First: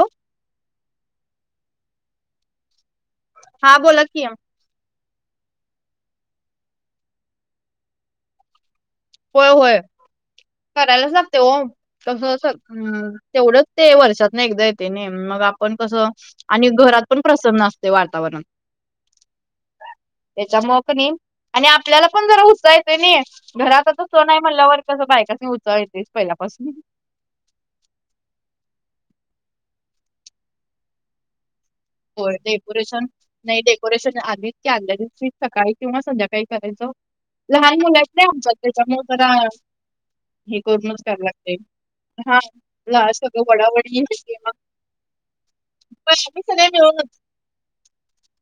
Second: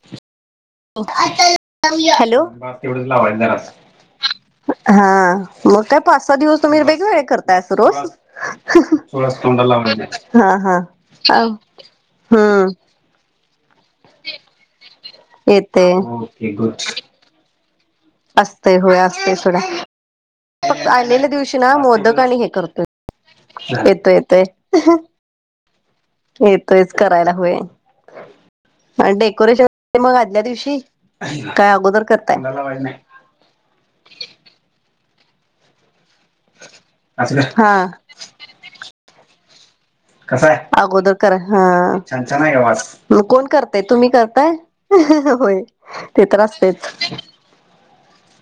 हॅ हॅलो तेवढच लावाय जरा हा बोला की हा मग काय पाच सहा दिवस तुम्ही वेगवेगळे करताय अस रोज थोडासा होय तोंडाला होय लावायचा. हा करायलाच लागते हा हो तसस हम्म तेवढंच ते वर्षात ना एकदा येते नाही मग आपण येते कसं आणि घरात पण प्रसन्न असत असते होय असते थोड्या त्याच्या मग नाही आणि आपल्याला मोदक पण आणि जरा हे करतोय उचायचंय नाही घरात येतोय तो नाही येतोय म्हणलंवर कसं बायकास उचचाळतेस येत आहेच का डेकोरेशन मग आल्या दिवशी काय अगोदर होय करताय डेकोरेशन नाही डेकोरेशन आधीी आदल्या दिवशी सकाळी किंवा संध्याकाळी करायचो लहान हा मुलात नाही आमच्यात त्याच्यामुळे ब कसय अगोदर क हा छान हा छान ला वाट सगळं कोण करताय वडावडी तुम्ही मग करताय होय पण ते तर आम्ही सगळे असतेच मिळूनच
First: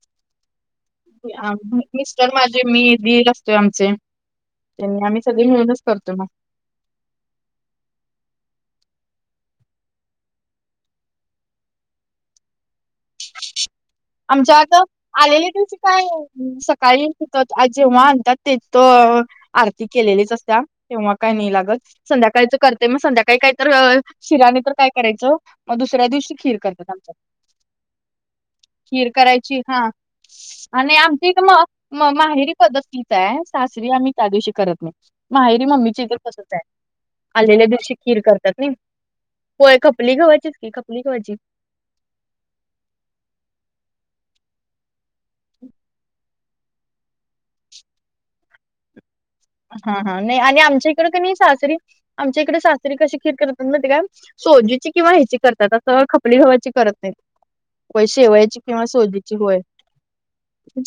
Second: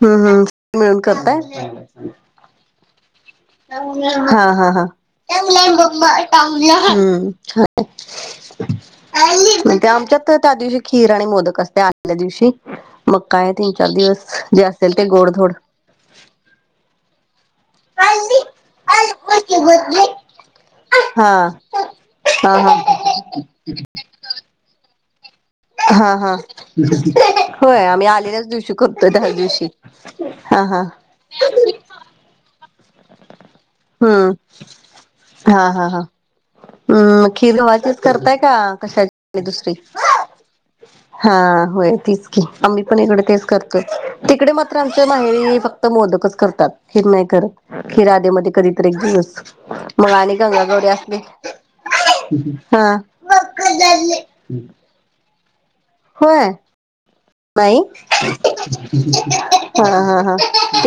हम्म हम्म मिळून खपता आम्ही मिस्टर माझे मी असते हा हा हा् मिळूनच करतो मग ट म्हणे आमच्यात त्या दिवशी खीर आणि मोदक असते आल्या दिवशी मक्का आहे तीन चार दिवस आमच्या जे आता असेल ते आलेल्या गोडधोड दिवशी काय सकाळी तर आ जेव्हा हा आणतात ते तर आरती केलेलीच असत तेव्हा काय नाही लागत हा संध्याकाळीच हा करते मग संध्याकाळी काय तर शिराने तर काय करायचं मग दुसऱ्या हा हा. दिवशी खीर करतात आमच्या होय आ्ही आलेच दिऊ शको खिर करायची हा हा. आणि आमची एक म म माहेरी पद्धती सासरी आम्ही त्या हम्म दिवशी करत नाही माहेरी मम्मीची इतर फसत आहे हम् मग आलेल्या दिवशी खीर्हाचीच खीर करताय करतात का नाही कशाची दुसरी होय खपली गव्हाचीच की खपली हा गव्हाची होय तीच आम्ही पण इकडे तेच करतो तिकडे मात्र आमच्या माहेरी फक्त मोदकच करतात हिर नाही करत हिरादेमध्येध्ये कधीतरी एक दिनस हा हा नाही आणि आमच्या इकड का नाही सासरी आमच्या इकडे हा सासरी कशी खीर करतात ना ते काय सोजीची किंवा ह्याची करतात खपली होय हवायची करत नाही नाही होय शेवायची किंवा सोजीची होय हा हा हा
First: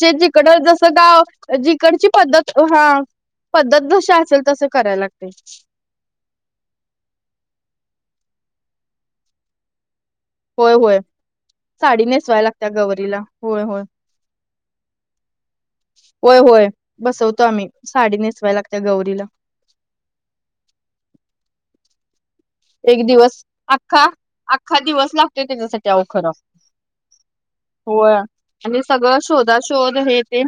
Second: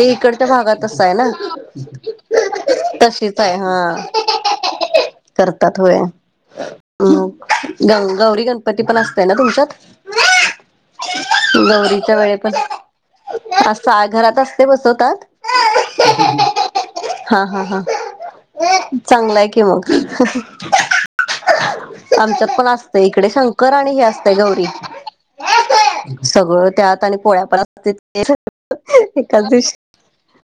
जे इकडच्या जिकड जस भागातच आहे ना ग जिकड पद्धत हा तशीच आहे पद्धत हा जशी असेल तस कराय लागते होय हम् ग गौरी गणपती पण असतय ना तुमच्यात होय होय साडी गौरीच्या वेळे नेसवाय पण लागत गवररीला होय होय असा घरात असते बसवतात होय होय बसवतो हा हा आम्ही हा साडी नेसवायला लागत गौरी चांगलाय की मग आमच्या पण असते एक इकडे दिवस शंकर आणि हे अख्खा असते गौरी अख्खा दिवस लागतोय त्याच्यासाठी अहो खरं सगळं त्यात आणि पोळ्याप ते होय आणि सगळं शोधा शोध हे ते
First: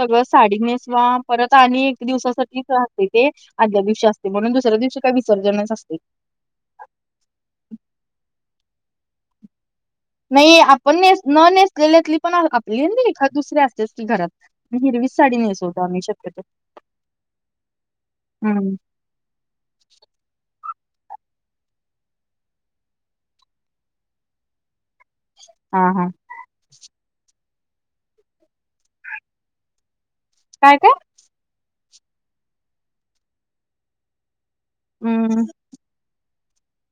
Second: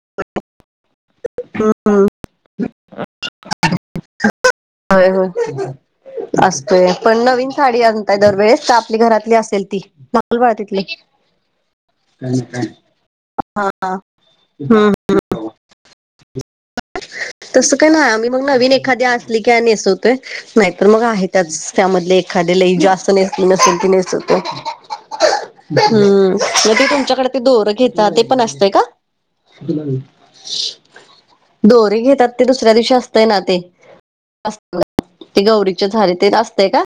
सगळं साडीनेेसवा. परत आणि एक दिवसासाठीच असते ते आदल्या दिवशी असते म्हणून दुसऱ्या दिवशी काय विसर्जनच असते. असतय पण नवीन साडी आणताय दरवेळेस तर आपली घरातली असेल ती? मागल बाळ नाही तिथली आपण नेस न नेसलेली पण आपली एखाद दुसरी असतेच की घरात. हिरवीच साडी च नेस तस काय नाही आम्ही मग नवीन हम्म एक एखाद असली कि नेसवतो नाही तर मग आहे त्याच त्यामधले एखादी लई जास्त नेसली नसेल ती नेसव तो हा हा हम्म मग ते तुमच्याकडे ते दोर घेता ते पण असतय का? काय काय? दोरे घेतात ते दुसऱ्या दिवशी असतय ना ते, हम्म ते गौरी ते झारी ते असतय का?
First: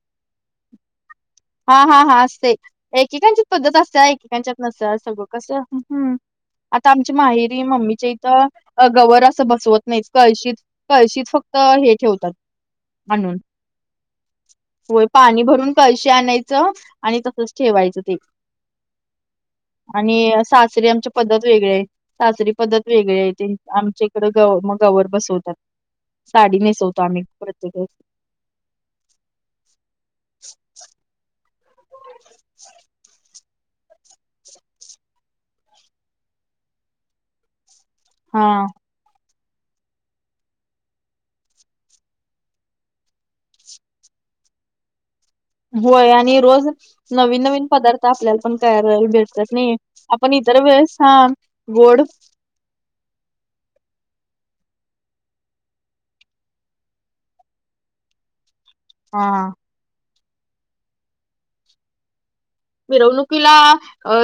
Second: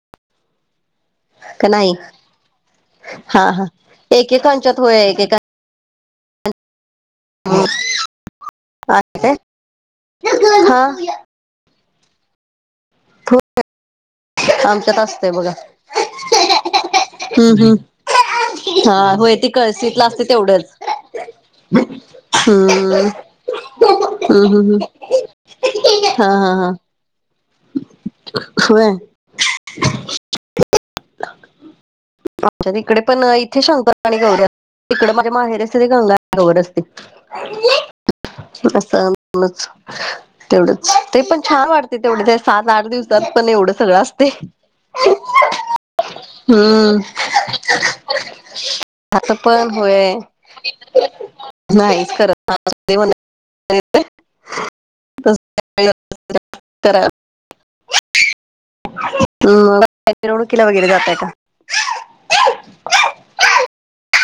का हा नाही हा हा असते एकेकांची हा हा पद्धत असत एकेकांच्यात नसते होय सगळं एकेका कसं आता आमची माहेरी मम्मीच्या इथं गवर आहे काय असं बसवत नाहीच कळशीत हा कळशीत फक्त हे ठेवतात आणून होय, आमच्यात होय असतंय पाणी बघा भरून कळशी आणायचं आणि तसच हम्म हम्म ठेवायचं ते. हा होय ती कळशीतला आणि असते तेवढंच सासरीे आमच्या पद्धत वेगळी आहे सासरी पद्धत हम्म वेगळी आहे. आमच्या इकडं हम्म हम्म गव हम्म. मग गवत बसवतात. हा हा हा! बसवतो आम्ही प्रत्येकवेळेस होय! [inaudible] आमच्या तिकडे पण इथे शंक आणि गौरी अस तिकडे माझे माहेर असते ते गंगा गवर असते. हा [unintelligible] तेवढंच ते पण छान वाटते तेवढे ते सात आठ दिवसात पण एवढं सगळं असते. [unintelligible] होय आणि रोज हम्म नवीन नवीन पदार्थ आपल्याला पण करायला आता भेटतात पण नाही होय आपण इ इतर वेळेस, हा गोड [unintelligible] हा! मिरवणुकीला वगैरे जातय का? मिरवणुकीला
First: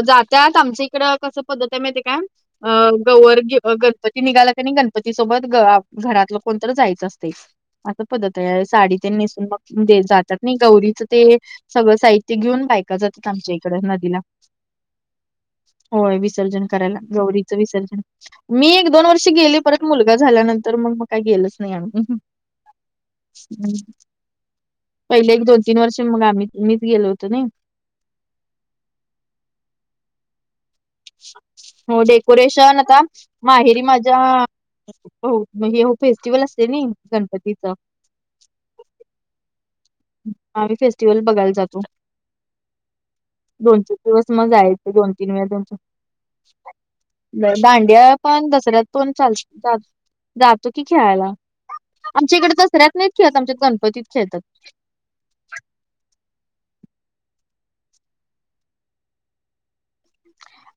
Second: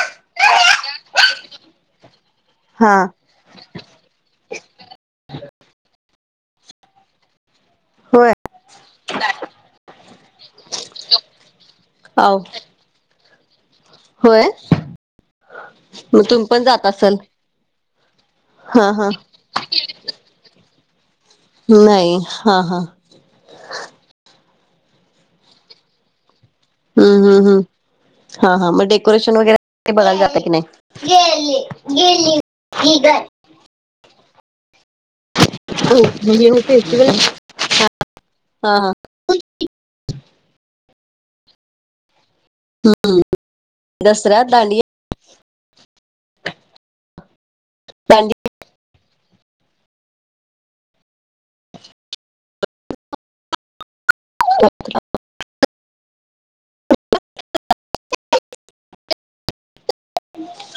जात्यात आमच्या इकड कसं पद्धत आहे माहिती काय? अ हा गवर गणपती निघाला कानाय गणपती सोबत घरातलं कोण तर जायचं असतय. असं होय पद्त आहे साडी ते नेसून मग जातात नाही गौरीच ते सगळं साहित्य आव घेऊन बायका जातात आमच्या इकडे. नदीला होय! होय मग तुम्ही पण विसर्जन जात करायला असल गौरीच विसर्जन, मी हा एक दोन हा वर्षी गेले परत मुलगा झाल्यानंतर मग मग काही गेलोच नाही आम्ही. हा हा हम् पहिले एक दोन तीन वर्ष मग आम्ही मीच गेलो हम्म होतो नाय. हम्म हम्म हा हां मग डेकोरेशन वगैरे बघायला जातं की नाही? गेली हो गेली डेकोरेशन ही आता ग माहेरी माझ्या हे फेस्टिवल म्हणजे असते ना फेस्टिवल गणपतीच. हा हा! आम्ही फेस्टिवल बघायला जातो. दोन तीन दिवस दसऱ्यात मग जायच दांडिया दोन तीन वेळा, दांड्या दांडिया पण दसऱ्यात पण चाल जातो की खेळायला आमच्या इकडे दसऱ्यात नाहीत खेळत आमच्या हित गणपतीत खेळतात. [inaudible]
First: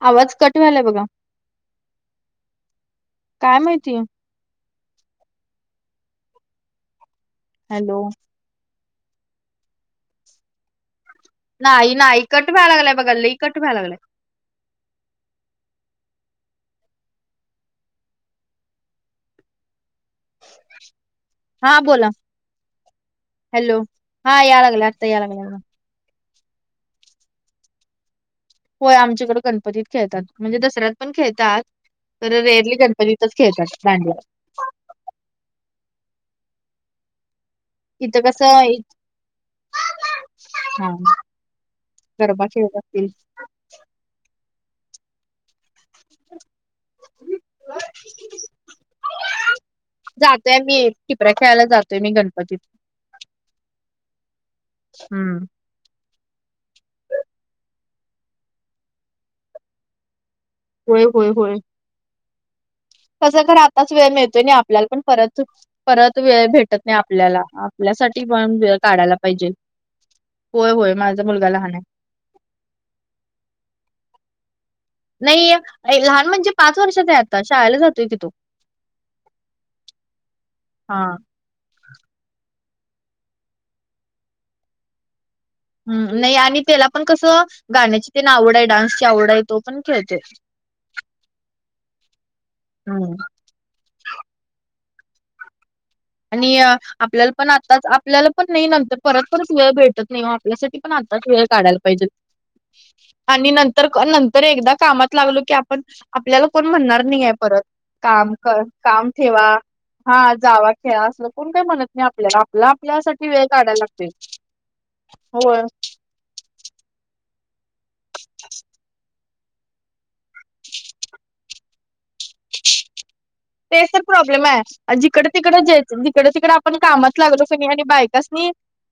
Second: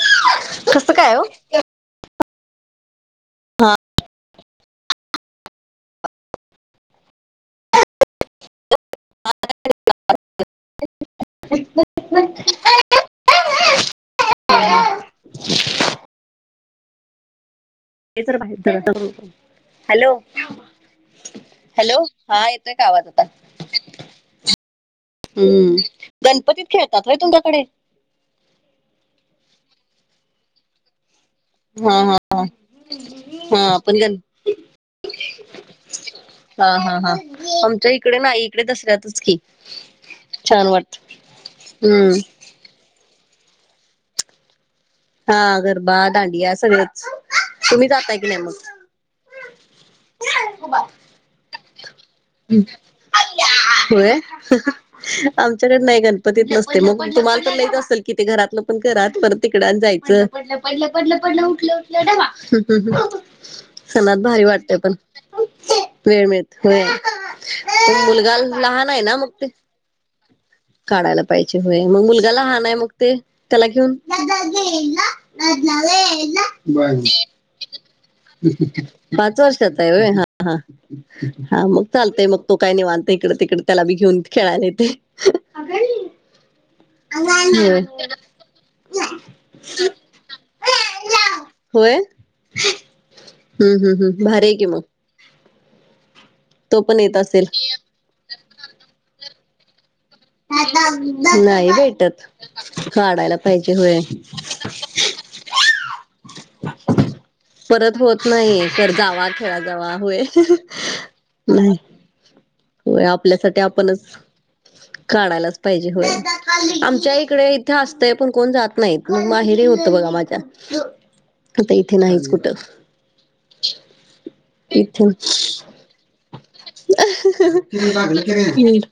आवाज कट वलाय कसं बघा काय हो काय माहिती हॅलो नाही नाही कट व्हायला लागलाय बघा लइ कट व्हाय लागलाय ते तर हॅलो [unintelligible] हा हॅलो बोला हा येतोय का आवाज आता हॅलो हा या लागलाय आत्ता या लागलाय हम्म गणपतीत खेळतात होय तुमच्याकडे होय आमच्याकडडे गणपतीत खेळतात म्हणजे दसऱ्यात पण खेळतात हा हा तर रेअरली गणपतीतच खेळतात हा पण गण भांडल्यावर हा हा हा इकडे इथं नाही कसं इकडे इ- दसऱ्यातच की छान वाटत हम्म गरबाचे लागतील हा गरबा दांडिया सगळच जातोय मी टिपरा्या खेळायला जातोय मी गणप होय हम्म त्याच्याकड नाही गणपतीत नसते मग तुम्हाला पण नाही असेल कि ते घरातलं पण घराात परत तिकड जायचं डलं होय पडलं होय पडलं होय उठलं उठलं डवा हम् कसं खरं आताच वेळ सणत मिळतोय भारी नाही वाटते आपल्याला पण परत परत वेळ मिळत भेटत वेळ नाही आपल्याला आपल्यासाठी मुलगा पण वेळ लहान आहे काढायला ना मग ते पाहिजे होय होय काढायला माझा मुलगा पाहिजे लहान आहे होय मग मुलगाला लहान आहे मग ते त्याला घेऊन नाही ए, लहान म्हणजे पाच वर्षाचा आहे आता शाळेला जातोय की तो पाच, वर्षाचा हाय हो हा हा हा मग चालतय मग तो काय नाही, निवांत इकड तिकडे त्याला बी घेऊन खेळायला येते होय. हम् नाही आणि त्याला पण कसं गाण्याची त्याना आवड आहे डान्सची आवड आहे तो पण खेळते होय हम्म हम्म हम्म भार आहे कि मग आणि तो पण येत आपल्याला असेल. पण आताच आपल्याला पण नाही नंतर परत परच वेळ भेटत नाही आपल्यासाठी पण आताच वेळ नाही काढायला पाहिजे भेटत काढायला आणि पाहिजे नंतर होय तर एकदा कामात लागलो की आपण आपल्याला कोण म्हणणार नाही परत होत काम कर नाही काम जावा ठेवा खेळा जावा हा होय जावा खेळा असल कोण काय नाही म्हणत मी आपल्याला आपला होय आपल्यासाठीठी वेळ आपल्यासाठी काढायला आपणच लागते हो काढायलाच पाहिजे आमच्या इकडे इथे असतय पण कोण जात नाहीत मग माहेर होतं बघा माझ्या आता इथे नाहीच कुठं ते सर प्रॉब्लेम आहे इथे जिकड तिकड जिकड तिकड पण कामच लागलो असनी आणि बायकासनी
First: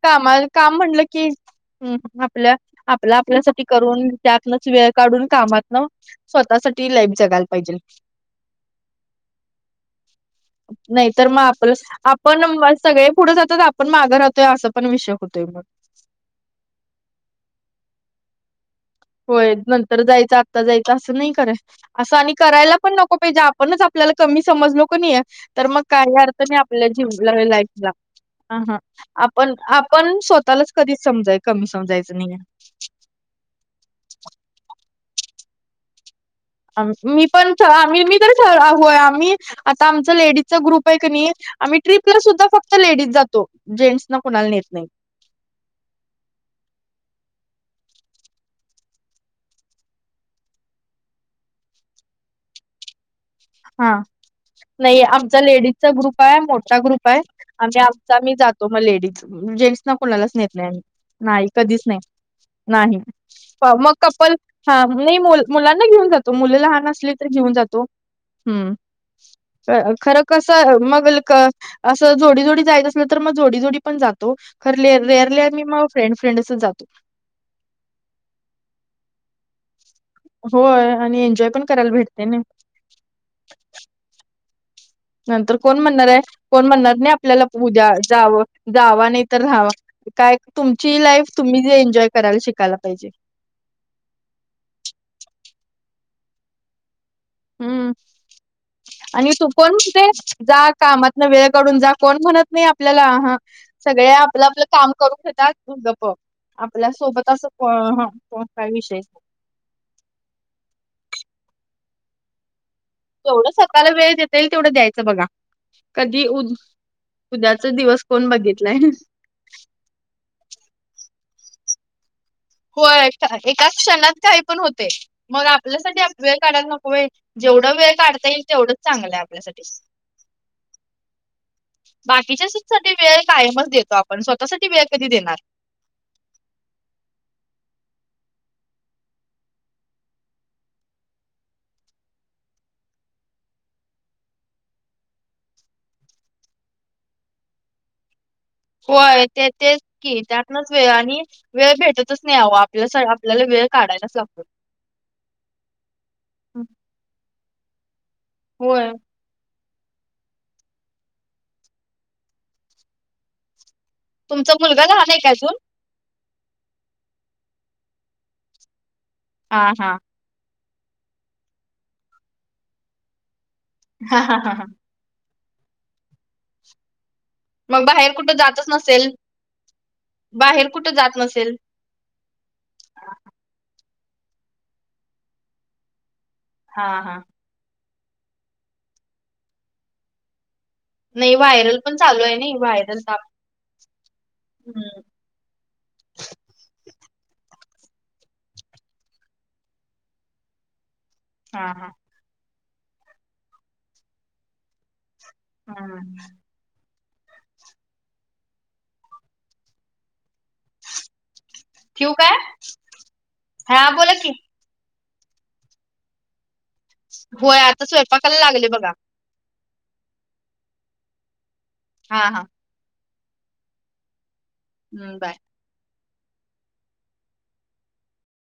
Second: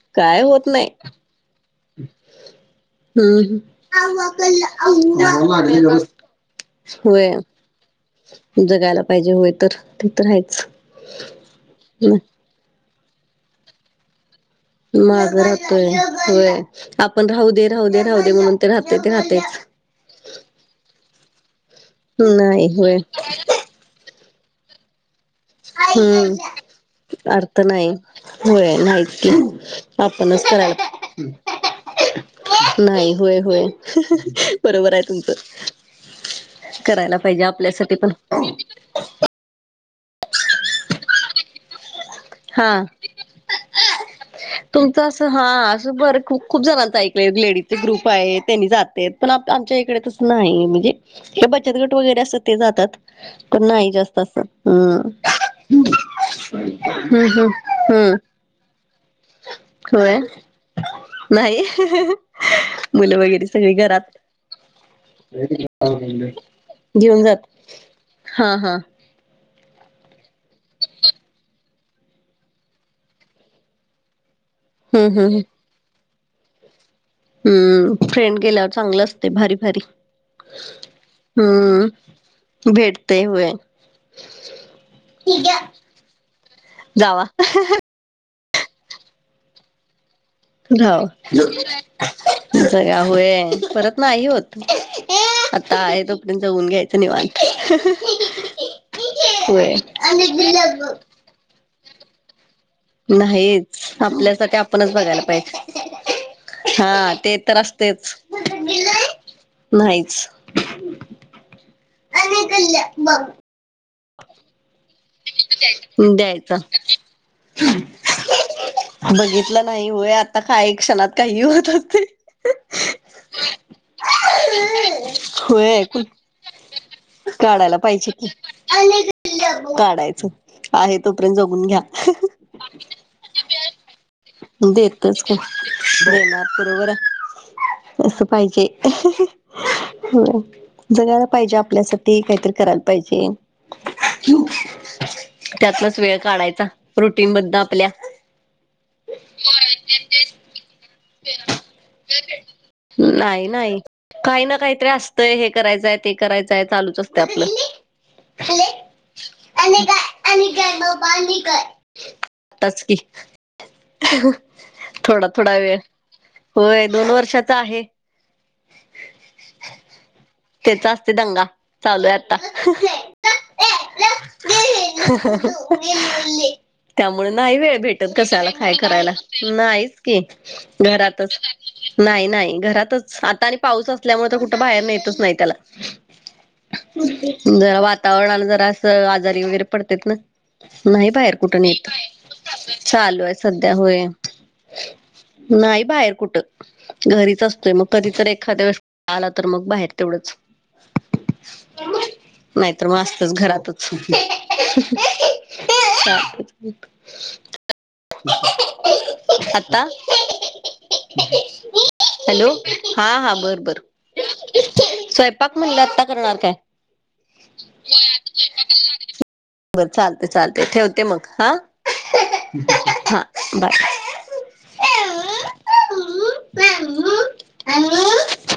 कामा काय होत काम नाही म्हणलं की हम् आपल्या आपल्या आपल्यासाठी करून हम्म त्यातनच वेळ काढून कामातन स्वतःसाठी लाईफ होय जगायला पाहिजे जगायला पाहिजे होय तर ते तर आहेच नाहीत मग आपलं आपण सगळे पुढे जातात आपण माघं राहतोय असं पण विषय माग होतोय मग राहतोय होय आपण राहू दे राह दे राहू दे म्हणून ते राहतोय ते रा होय नंतर जायचं आत्ता जायचं असं नाही कय असं आणि नाही करायला पण होय नको पाहिजे आपणच आपल्याला कमी समजलो क नाही आहे तर मग काही अर्थ नाही हम्म आपल्या जिवला अर्थ लाईफला नाही ह होय नाहीच की आपण पण आपणच स्वतःलाच करायला कधीच समजाय कमी समजायचं नाहीय नाही होय होय बरोबर आहे तुमचं करायला मी पाहिजे पण आपल्यासाठी आम्ही पण मी तर होय आम्ही आता आमच लेडीजचा ग्रुप आहे का नाही आम्ही, ट्रीपला सुद्धा हा फक्त लेडीज जातो जेंट्सना कोणाला नेत नाही तुमचं असं हा असं बर खूप खूप जणांचं ऐकलं लेडीज चे ग्रुप आहे त्यांनी जाते पण आमच्या इकडे नाही म्हणजे हे बचत गट वगैरे असत ते जातात तरण नाही हां, जास्त असं हम्म खूप मोठा ग्रुप आहे हम्म आम्ही हम्म हम्म आमचा मी जातो मग लेडीज जेंट्स ना होय कोुणालाच नेत नाही नाही कधीच नाही नाही. मुलं वगैरे प सगळी मग घरात कपल, हा नाही मुल, मुलांना घेऊन जातो. मुली लहान असले तर घेऊन जातो. हा हा हं. खर कस मग ल क असं जोडी-जोडी जायच असल तर, मग जोडीजोडी पण जातो. खर लेअर हम्म हम्म रेअरली आणि मग फ्रेड, फ्रेंडच असं जातो. हम्म, फ्रेंड गेल्यावर चांगलं असते. भारी- भारी. होय. आणि एन्जॉय पण करायला भेटते ना. भेटतय, होय. नंतर कोण जावा म्हणणारय. कोण म्हणणार नाही, आपल्याला उद्या जावं. जावा नाही, तर राव्हा. काय हो तुमची लाईफ तुम्ही जे एन्जॉय करायला शिकायला पाहिजे. [unintelligible] परत नाही, होत. [inaudible] आता आहे तोपर्यंत, ऊन घ्यायचं निवाण हम्म. आणि तू होय पण ते जा काम वेळ काडून जा, कोण म्हणत नाही. आप आपल्याला. हा नाहीच सगळे आपलं आपल्यासाठी -आपलं आपणच काम बघायला करून घेतात. पाहिजे [unintelligible] आपल्या हा सोबत ते असं, तर को अं ह असतेच कोण, काय विषयच नाही. नाहीच. [unintelligible] जेवढं स्वतःला वेळ देता येईल, तेवढं द्यायचं, बघा. कधी उद, द्यायचा उद्याचा दिवस कोण, बघितलाय? [unintelligible] बघितलं नाही. होय, आता काही क्षणात काही होत [unintelligible] होय, आता एका क्षणात काही पण होतय. मग होय आपल्यासाठी अप, वेळ काढायला नको होय. जेवढं काढायला वेळ काढता येईल, तेवढंच चांगलं आहे आपल्यासाठी. काढायच. आहे तोपर्यंत जगून घ्या. [unintelligible] साठी वेळ कायमच देतो. आप देतच की. [inaudible] बरोबर आहे. असं पाहिजे. [unintelligible] होय. जगायला पाहिजे, आपल्यासाठी. काहीतरी करायला पाहिजे. [inaudible] त्यातलाच वेळ काढायचा. रुटीन मधनं आपल्या. होय. ते तेच की, त्यातनच वेळ आणि [unintelligible] वेळ भेटतच नाही आवं. आपल्या सगळा, आपल्याला नाही वेळ नाही काढायलाच लागतो. काही ना काही तरी असत तय. हे करायचंय, ते करायचंय चालूच असतय आपलं. होय. [unintelligible] कि. [unintelligible] तुमचा मुलगा लहान आहे का थोडा- थोडा अजून? वेळ. होय, दोन वर्षाचा आहे. हा, हा. त्याचा असतय दंगा. चालूय आता. हा, हा, हा, हां. ह [unintelligible] त्यामुळे नाही वेळ मग बाहेर भेटत कुठं कशाला. जातच खाय नसेल करायला. नाहीच की, बाहेर कुठं जात घरातच. नसेल. नाही, नाही, घरातच. आता आणि पाऊस असल्यामुळे, तर कुठं, बाहेर नेतच नाही त्याला. हा [inaudible] हा. जरा वातावरणाला जरा असं, आजारी वगैरे पडतेत न. नाही बाहेर कुठं व्हायरल नेत. पण चालू आहे नाही [unintelligible] व्हायरल ताप चालूय सध्या. होय. हम्म नाही बाहेर कुठं. घरीच असतोय, मग. कधी तर एखाद्या वेळेस आला तर, मग बाहेर तेवढंच. हा, हा. नाहीतर मग अस्तच, घरातच. [inaudible] [inaudible] हा आत्ता [inaudible] ठेऊ काय हा हा बर बर हा बोला की स्वयंपाक म्हणलं आता करणार काय होय आता स्वयंपाकाला लागले बघा बरं चालते चालते ठेवते मग हा हा हा हा बरं हम्म बाय प्रमु हॅ